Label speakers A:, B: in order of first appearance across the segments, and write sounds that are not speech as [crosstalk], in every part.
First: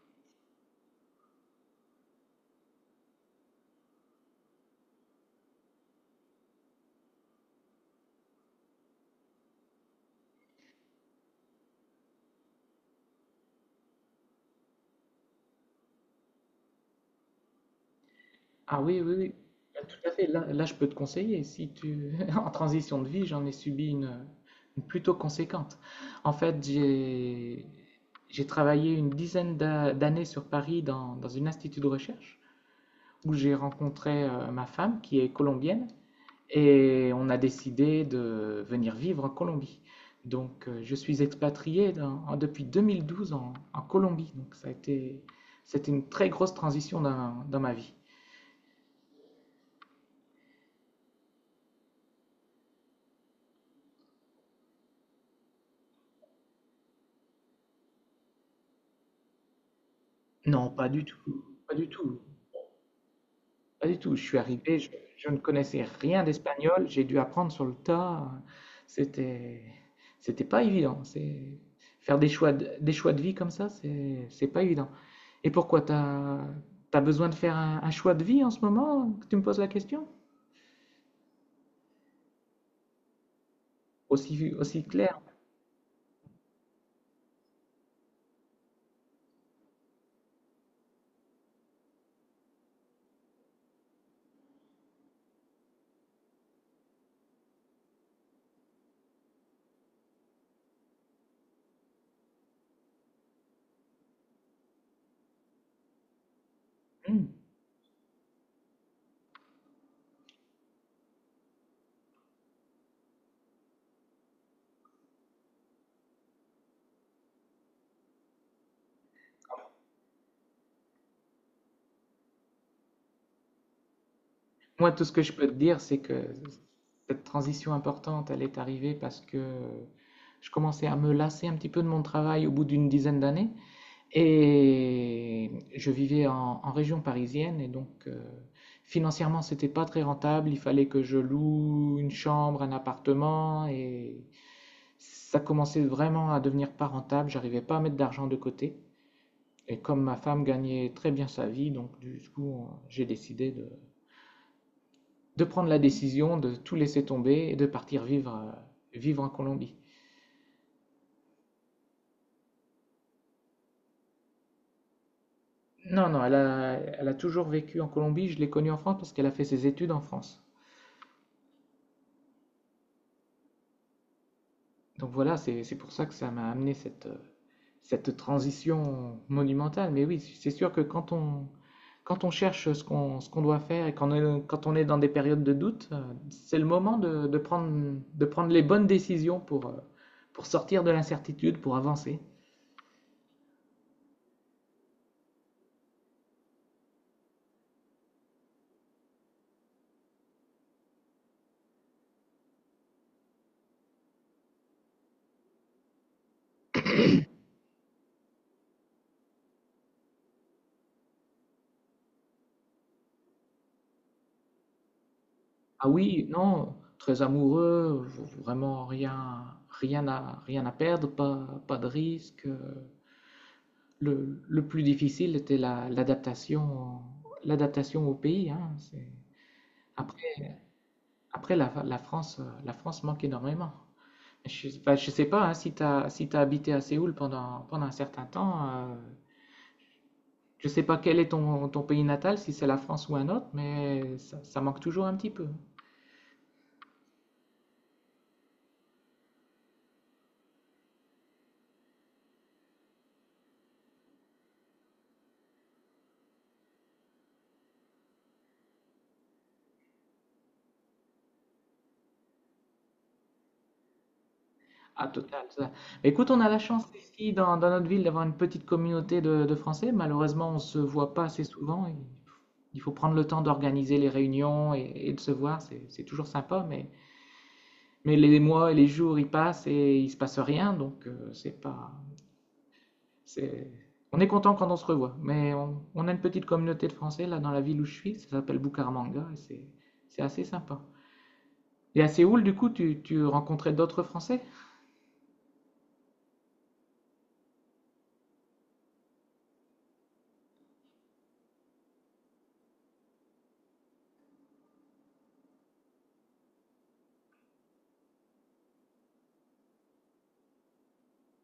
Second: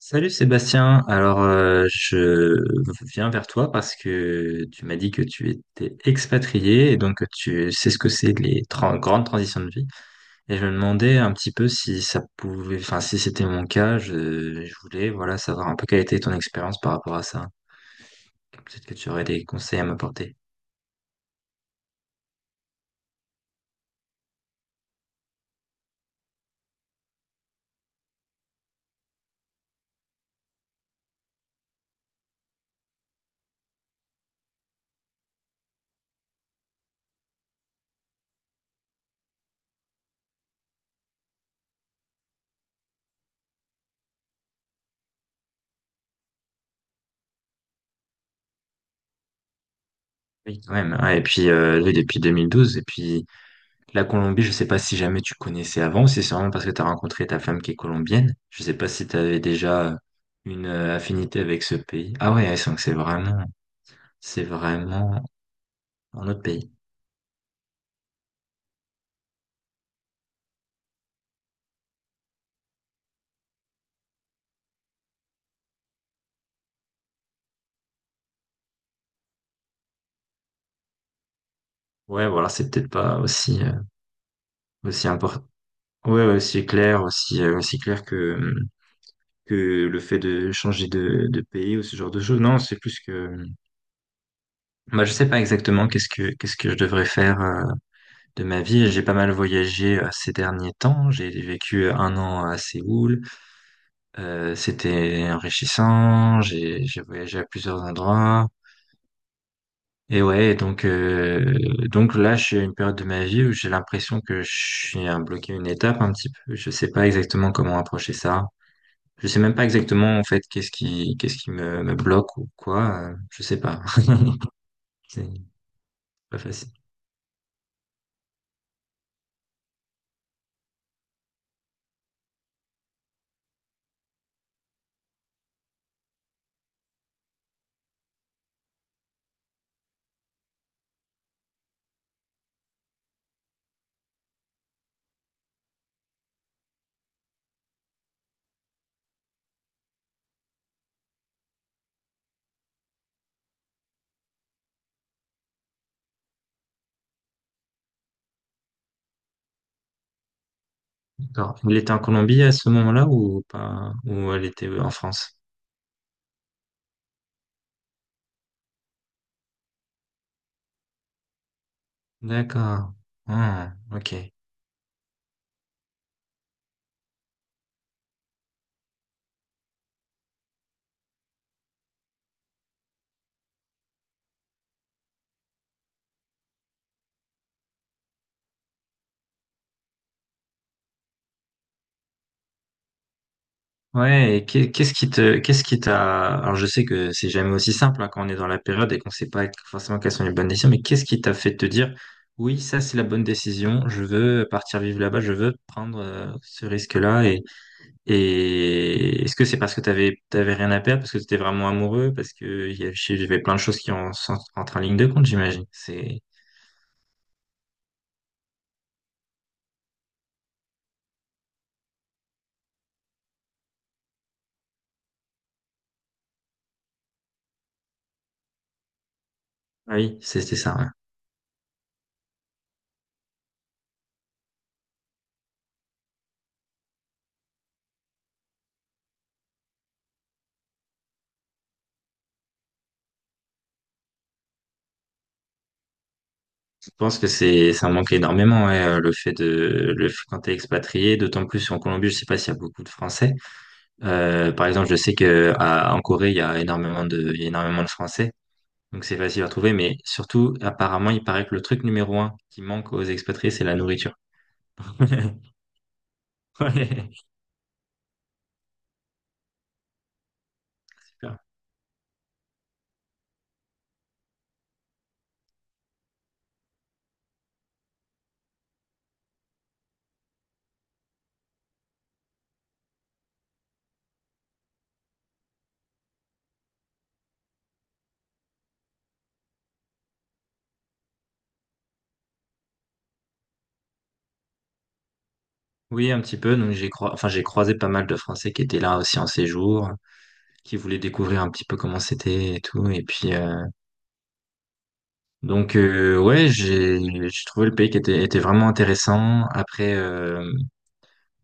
A: Salut Sébastien, alors je viens vers toi parce que tu m'as dit que tu étais expatrié et donc que tu sais ce que c'est les grandes transitions de vie et je me demandais un petit peu si ça pouvait, enfin si c'était mon cas, je voulais voilà savoir un peu quelle était ton expérience par rapport à ça.
B: Ah
A: Peut-être que
B: oui,
A: tu
B: oui,
A: aurais
B: oui.
A: des
B: Bah,
A: conseils à
B: tout à fait.
A: m'apporter.
B: Là, je peux te conseiller. Si tu [laughs] en transition de vie, j'en ai subi une plutôt conséquente. En fait, j'ai travaillé une dizaine d'a- d'années sur Paris dans un institut de recherche où j'ai rencontré ma femme qui est colombienne et on a décidé de venir vivre en Colombie. Donc, je suis expatrié depuis 2012 en, en Colombie. Donc, ça a été c'était une très grosse transition dans dans ma vie.
A: Oui, quand même. Ouais, et puis oui, depuis 2012. Et puis la Colombie, je sais pas si jamais tu connaissais avant, si c'est vraiment parce que tu as rencontré ta femme qui est colombienne. Je sais pas si tu avais déjà une
B: Non, pas du
A: affinité
B: tout,
A: avec ce
B: pas du
A: pays.
B: tout,
A: Ah ouais, ouais, donc c'est vraiment,
B: pas du tout. Je suis
A: c'est
B: arrivé,
A: vraiment
B: je ne connaissais rien
A: un autre pays.
B: d'espagnol, j'ai dû apprendre sur le tas. C'était, c'était pas évident. C'est faire des choix de vie comme ça, c'est pas évident. Et pourquoi t'as besoin de faire un choix de vie en ce moment que tu me poses la question?
A: Ouais, voilà, c'est peut-être pas aussi,
B: Aussi, aussi
A: aussi
B: clair.
A: important. Ouais, ouais, aussi clair, aussi, aussi clair que le fait de changer de pays ou ce genre de choses. Non, c'est plus que, bah, je sais pas exactement qu'est-ce que je devrais faire, de ma vie. J'ai pas mal voyagé, ces derniers temps. J'ai vécu un an à Séoul. C'était enrichissant, j'ai
B: Hmm.
A: voyagé à plusieurs endroits. Et ouais, donc là, je suis à une période de ma vie où j'ai l'impression que je suis à bloquer une étape un petit peu. Je sais pas exactement comment approcher ça. Je sais même pas exactement en fait qu'est-ce qui me bloque ou quoi. Je sais pas. [laughs]
B: Moi, tout ce que je peux
A: C'est
B: te dire, c'est que
A: pas facile.
B: cette transition importante, elle est arrivée parce que je commençais à me lasser un petit peu de mon travail au bout d'une dizaine d'années. Et je vivais en, en région parisienne et donc financièrement c'était pas très rentable. Il fallait que je loue une chambre, un appartement et ça commençait vraiment à devenir pas rentable. J'arrivais pas à mettre d'argent de côté. Et comme ma femme gagnait très bien sa vie, donc du coup j'ai décidé de prendre la décision de tout laisser tomber et de partir vivre, vivre en Colombie.
A: D'accord. Elle était en Colombie à ce moment-là, ou pas? Ou elle était en France?
B: Non, non, elle a, elle a toujours vécu en Colombie. Je l'ai connue en France parce qu'elle a fait ses études en France.
A: D'accord. Ah, ok.
B: Donc voilà, c'est pour ça que ça m'a amené cette, cette transition monumentale. Mais oui, c'est sûr que quand on, quand on cherche ce qu'on doit faire et quand on est dans des périodes de doute, c'est le moment de prendre les bonnes décisions pour sortir de l'incertitude, pour avancer.
A: Ouais, et qu'est- qu'est-ce qui te, qu'est-ce qui t'a, alors je sais que c'est jamais aussi simple, hein, quand on est dans la période et qu'on sait pas forcément quelles sont les bonnes décisions, mais qu'est-ce qui t'a fait te dire, oui, ça c'est la bonne décision, je veux partir vivre là-bas, je veux prendre ce risque-là, et est-ce que c'est parce que t'avais rien à perdre, parce que t'étais vraiment amoureux, parce que il y avait plein de choses qui entrent en ligne de compte, j'imagine.
B: Ah oui, non, très amoureux, vraiment rien, rien à, rien à perdre, pas, pas de risque. Le plus difficile était l'adaptation, l'adaptation au pays, hein. C'est-
A: Ah oui,
B: Après,
A: c'était ça. Ouais.
B: après la, la France manque énormément. Je sais pas, hein, si tu as, si t'as habité à Séoul pendant, pendant un certain temps, je ne sais pas quel est ton, ton pays natal, si c'est la France ou un autre, mais ça manque toujours un petit peu.
A: Je pense que c'est ça manque énormément, ouais, le fait quand t'es expatrié, d'autant plus en Colombie. Je sais pas s'il y a beaucoup de Français. Par exemple, je sais que en Corée, il y a énormément de Français, donc c'est facile à trouver. Mais surtout, apparemment, il paraît que le truc numéro un qui manque aux expatriés, c'est la nourriture.
B: Ah, total,
A: [laughs]
B: ça. Écoute, on a la chance
A: Ouais.
B: ici dans, dans notre ville d'avoir une petite communauté de Français. Malheureusement, on ne se voit pas
A: Super.
B: assez souvent. Et il faut prendre le temps d'organiser les réunions et de se voir. C'est toujours sympa, mais les mois et les jours, ils passent et il ne se passe rien. Donc, c'est pas. C'est- On est content quand on se revoit. Mais on a une petite communauté de Français là dans la ville où je suis. Ça s'appelle Bucaramanga et c'est assez sympa. Et à Séoul, du coup, tu rencontrais d'autres Français?
A: Oui, un petit peu. Donc enfin, j'ai croisé pas mal de Français qui étaient là aussi en séjour, qui voulaient découvrir un petit peu comment c'était et tout. Et puis ouais, j'ai trouvé le pays qui était vraiment intéressant. Après,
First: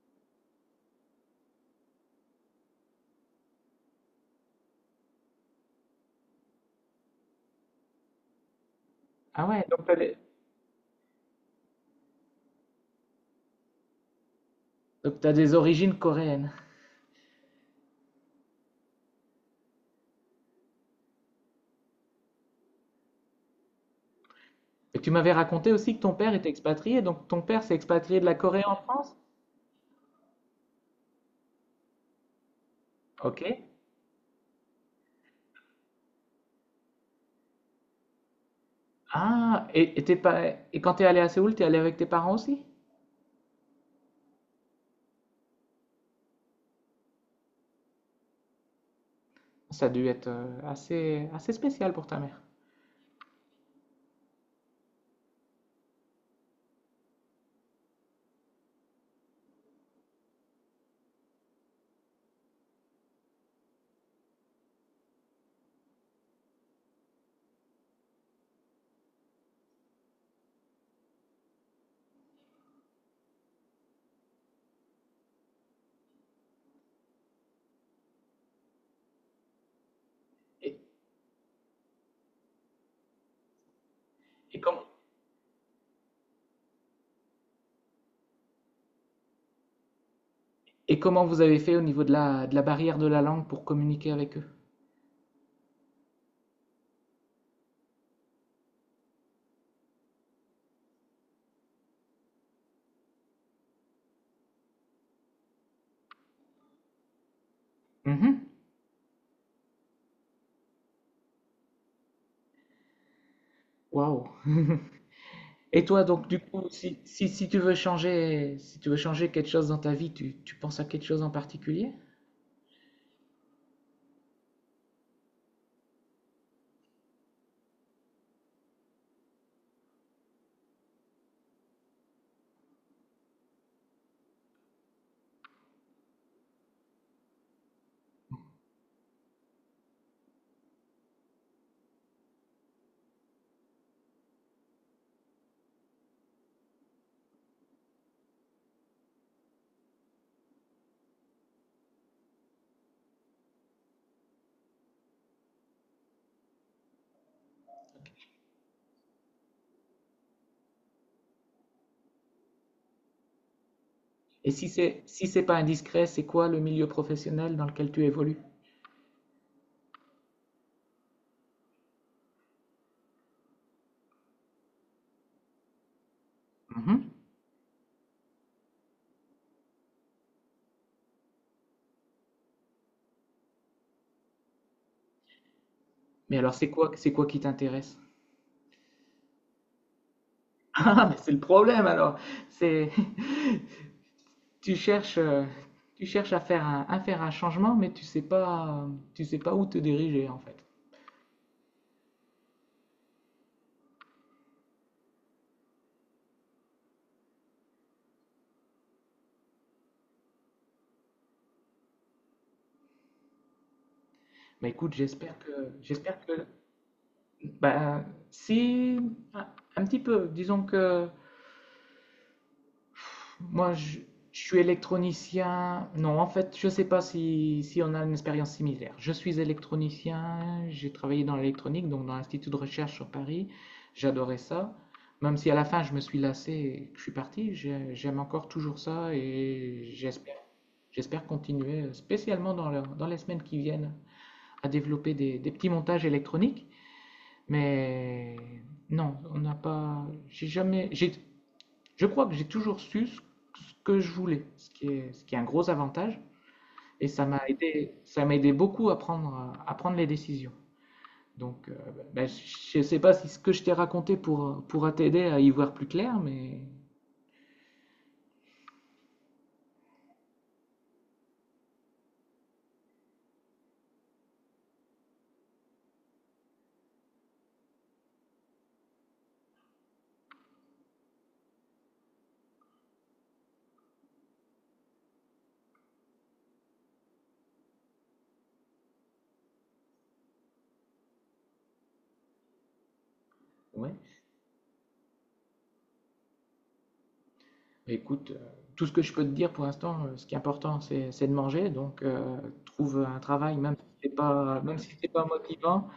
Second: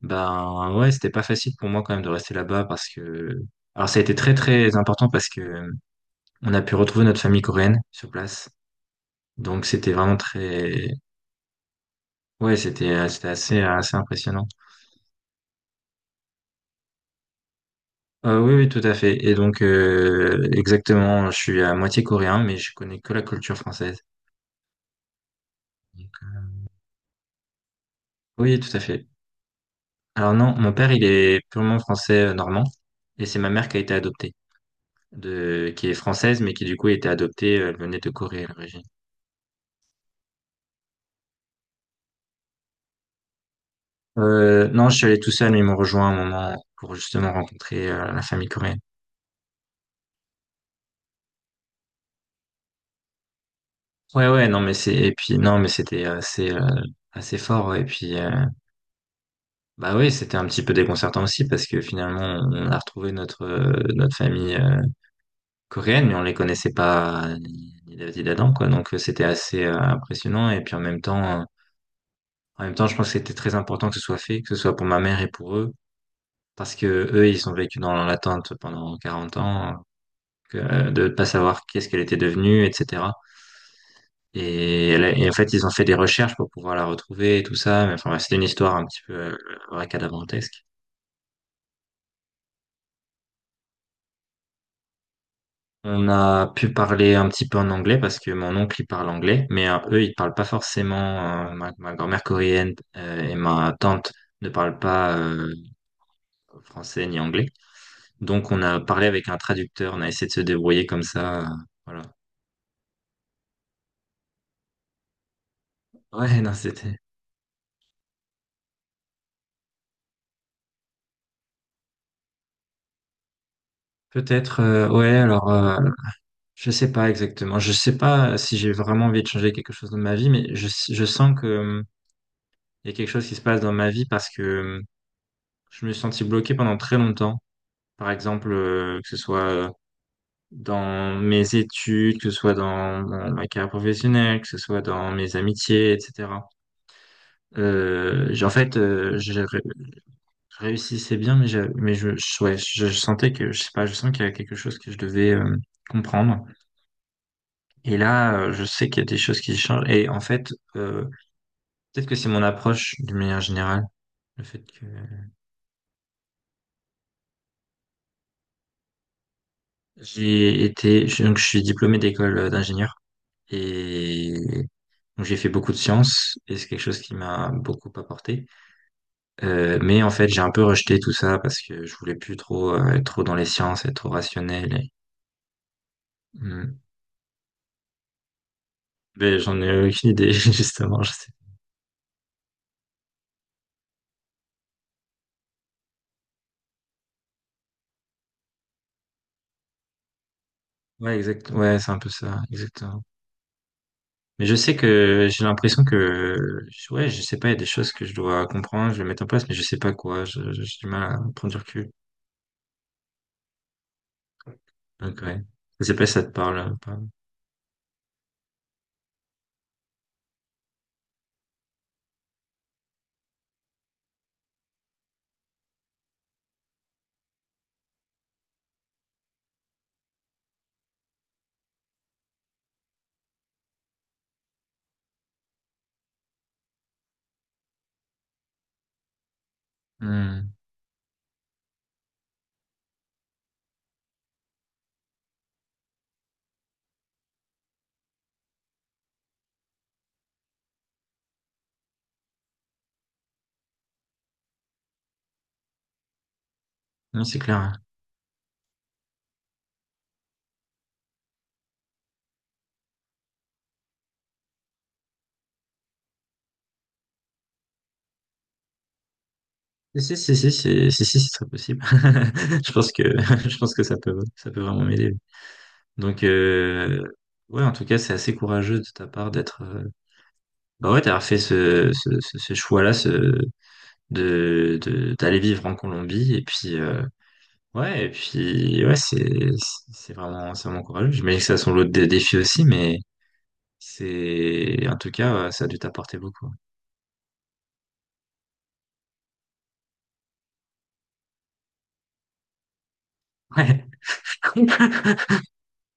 A: ben ouais, c'était pas facile pour moi quand même de rester là-bas parce que alors ça a été très très important parce que on a pu retrouver notre famille coréenne sur place.
B: Ah ouais,
A: Donc
B: donc tu
A: c'était
B: as des
A: vraiment très ouais, c'était assez assez impressionnant.
B: donc t'as des origines coréennes.
A: Oui, oui, tout à fait. Et donc exactement, je suis à moitié coréen mais je connais que la culture française.
B: Et tu m'avais raconté aussi que
A: Donc,
B: ton père était expatrié, donc ton père s'est expatrié de la
A: oui,
B: Corée
A: tout
B: en
A: à fait.
B: France?
A: Alors non, mon père, il est purement français, normand. Et c'est
B: Ok.
A: ma mère qui a été adoptée de qui est française mais qui du coup a été adoptée, elle venait de Corée à l'origine.
B: Ah, et t'es pas, et quand t'es allé à Séoul, t'es allé avec tes parents aussi?
A: Non, je suis allé tout seul, mais ils m'ont rejoint à un moment pour justement rencontrer la famille coréenne.
B: Ça a dû être assez, assez spécial pour ta mère.
A: Ouais, ouais, non, et puis, non, mais c'était assez, assez fort, ouais. Et puis, bah oui, c'était un petit peu déconcertant aussi parce que finalement, on a retrouvé notre famille coréenne, mais on les connaissait pas ni David ni d'Adam, quoi. Donc, c'était assez impressionnant. Et puis, en même temps, je pense que c'était très important que ce soit fait, que ce soit pour ma mère et pour eux. Parce que eux, ils ont vécu dans l'attente pendant 40 ans,
B: Et,
A: de pas savoir qu'est-ce qu'elle était devenue, etc.
B: et com-
A: Et en fait, ils ont fait des recherches pour pouvoir la retrouver et tout ça. Mais enfin, ouais, c'était une histoire un petit peu racadabrantesque.
B: et comment vous avez fait au niveau de la barrière de la langue pour communiquer avec eux?
A: On a pu parler un petit peu en anglais parce que mon oncle, il parle anglais, mais eux, ils parlent pas forcément. Ma grand-mère coréenne et ma tante ne parlent pas français ni anglais.
B: Mhm.
A: Donc, on a parlé avec un traducteur, on a essayé de se débrouiller comme ça. Voilà.
B: Waouh. [laughs] Et toi, donc, du
A: Ouais, non,
B: coup,
A: c'était
B: si, si, si tu veux changer, si tu veux changer quelque chose dans ta vie, tu penses à quelque chose en particulier?
A: peut-être. Ouais, alors. Je sais pas exactement. Je sais pas si j'ai vraiment envie de changer quelque chose dans ma vie, mais je sens que, il y a quelque chose qui se passe dans ma vie parce que je me suis senti bloqué pendant très longtemps. Par exemple, que ce soit dans mes études, que ce soit dans ma carrière professionnelle, que ce soit dans mes amitiés, etc. En fait, je réussissais bien, mais ouais, je sentais que, je sais pas, je sens qu'il y a quelque chose que je devais comprendre. Et là, je sais qu'il y a des choses qui changent. Et en fait, peut-être que c'est mon approche d'une manière générale, le
B: Et
A: fait
B: si
A: que
B: c'est, si c'est pas indiscret, c'est quoi le milieu professionnel dans lequel tu évolues?
A: donc je suis diplômé d'école d'ingénieur. Et donc j'ai fait beaucoup de sciences et c'est quelque chose qui
B: Mhm.
A: m'a beaucoup apporté. Mais en fait, j'ai un peu rejeté tout ça parce que je voulais plus trop être trop dans les sciences, être trop rationnel. Et...
B: Mais alors,
A: Hmm.
B: c'est quoi qui t'intéresse? [laughs]
A: Mais j'en ai aucune idée [laughs] justement.
B: Ah,
A: Je
B: mais c'est
A: sais.
B: le problème alors. C'est, [laughs] tu cherches, euh, tu cherches à faire un changement, mais tu sais pas où te diriger en fait.
A: Ouais, exact. Ouais, c'est un peu ça, exactement. Mais je sais que j'ai l'impression que ouais, je sais pas, il y a des choses que je dois comprendre, je vais mettre en place, mais je sais pas quoi. J'ai du mal à prendre du recul.
B: Mais écoute,
A: Ok. Ouais. Je sais pas si
B: j'espère
A: ça te
B: que,
A: parle, ou pas.
B: bah, si, un, un petit peu, disons que Moi, je, je suis électronicien. Non, en fait, je ne sais pas si, si on a une expérience similaire. Je suis électronicien, j'ai travaillé dans l'électronique, donc dans l'Institut de recherche sur Paris. J'adorais ça. Même si à la fin, je me suis lassé et que je suis parti, j'aime encore toujours ça et j'espère,
A: Hmm.
B: j'espère continuer, spécialement dans, dans les semaines qui viennent, à développer des petits montages électroniques. Mais non, on n'a pas. J'ai jamais. Je crois que j'ai toujours su ce que je voulais, ce qui est un gros avantage. Et
A: Non, c'est clair.
B: ça m'a aidé beaucoup à prendre les décisions. Donc, ben, je ne sais pas si ce que je t'ai raconté pourra, pourra t'aider à y voir plus clair, mais
A: Si, si, si, si, si, si, si, c'est très possible. [laughs] Je pense que, [laughs] je pense que ça peut vraiment m'aider. Donc, ouais, en tout cas, c'est assez courageux de ta part d'être, bah ouais, d'avoir fait ce choix-là, d'aller vivre en Colombie. Et puis, ouais, et puis, ouais, c'est vraiment courageux. J'imagine que ça a son lot de défis aussi, mais
B: ouais.
A: en tout cas, ouais, ça a dû t'apporter beaucoup.
B: Mais écoute, tout ce que je peux te dire pour l'instant, ce qui est important, c'est de manger. Donc, trouve un travail, même
A: Ouais.
B: si c'est pas, même si c'est
A: [laughs]
B: pas motivant,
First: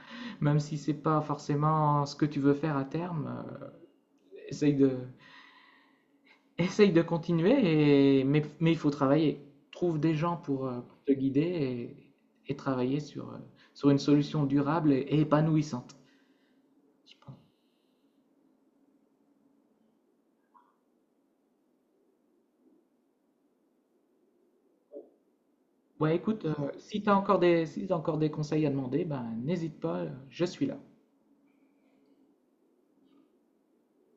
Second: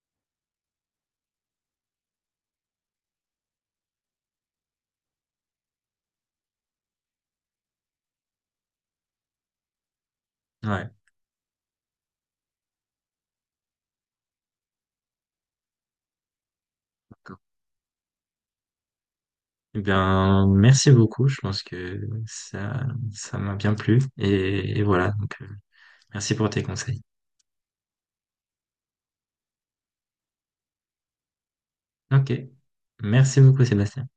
B: même si c'est pas forcément ce que tu veux faire à terme. Essaye de, essaye de continuer, et... mais il faut travailler. Trouve des gens
A: Ouais.
B: pour te guider et travailler sur, sur une solution durable et épanouissante. Je pense.
A: Eh bien, merci beaucoup. Je pense que ça m'a bien plu. Et voilà. Donc,
B: Ouais,
A: merci
B: écoute,
A: pour tes
B: si
A: conseils.
B: tu as encore des, si t'as encore des conseils à demander, ben, n'hésite pas, je suis là.
A: Ok. Merci beaucoup, Sébastien.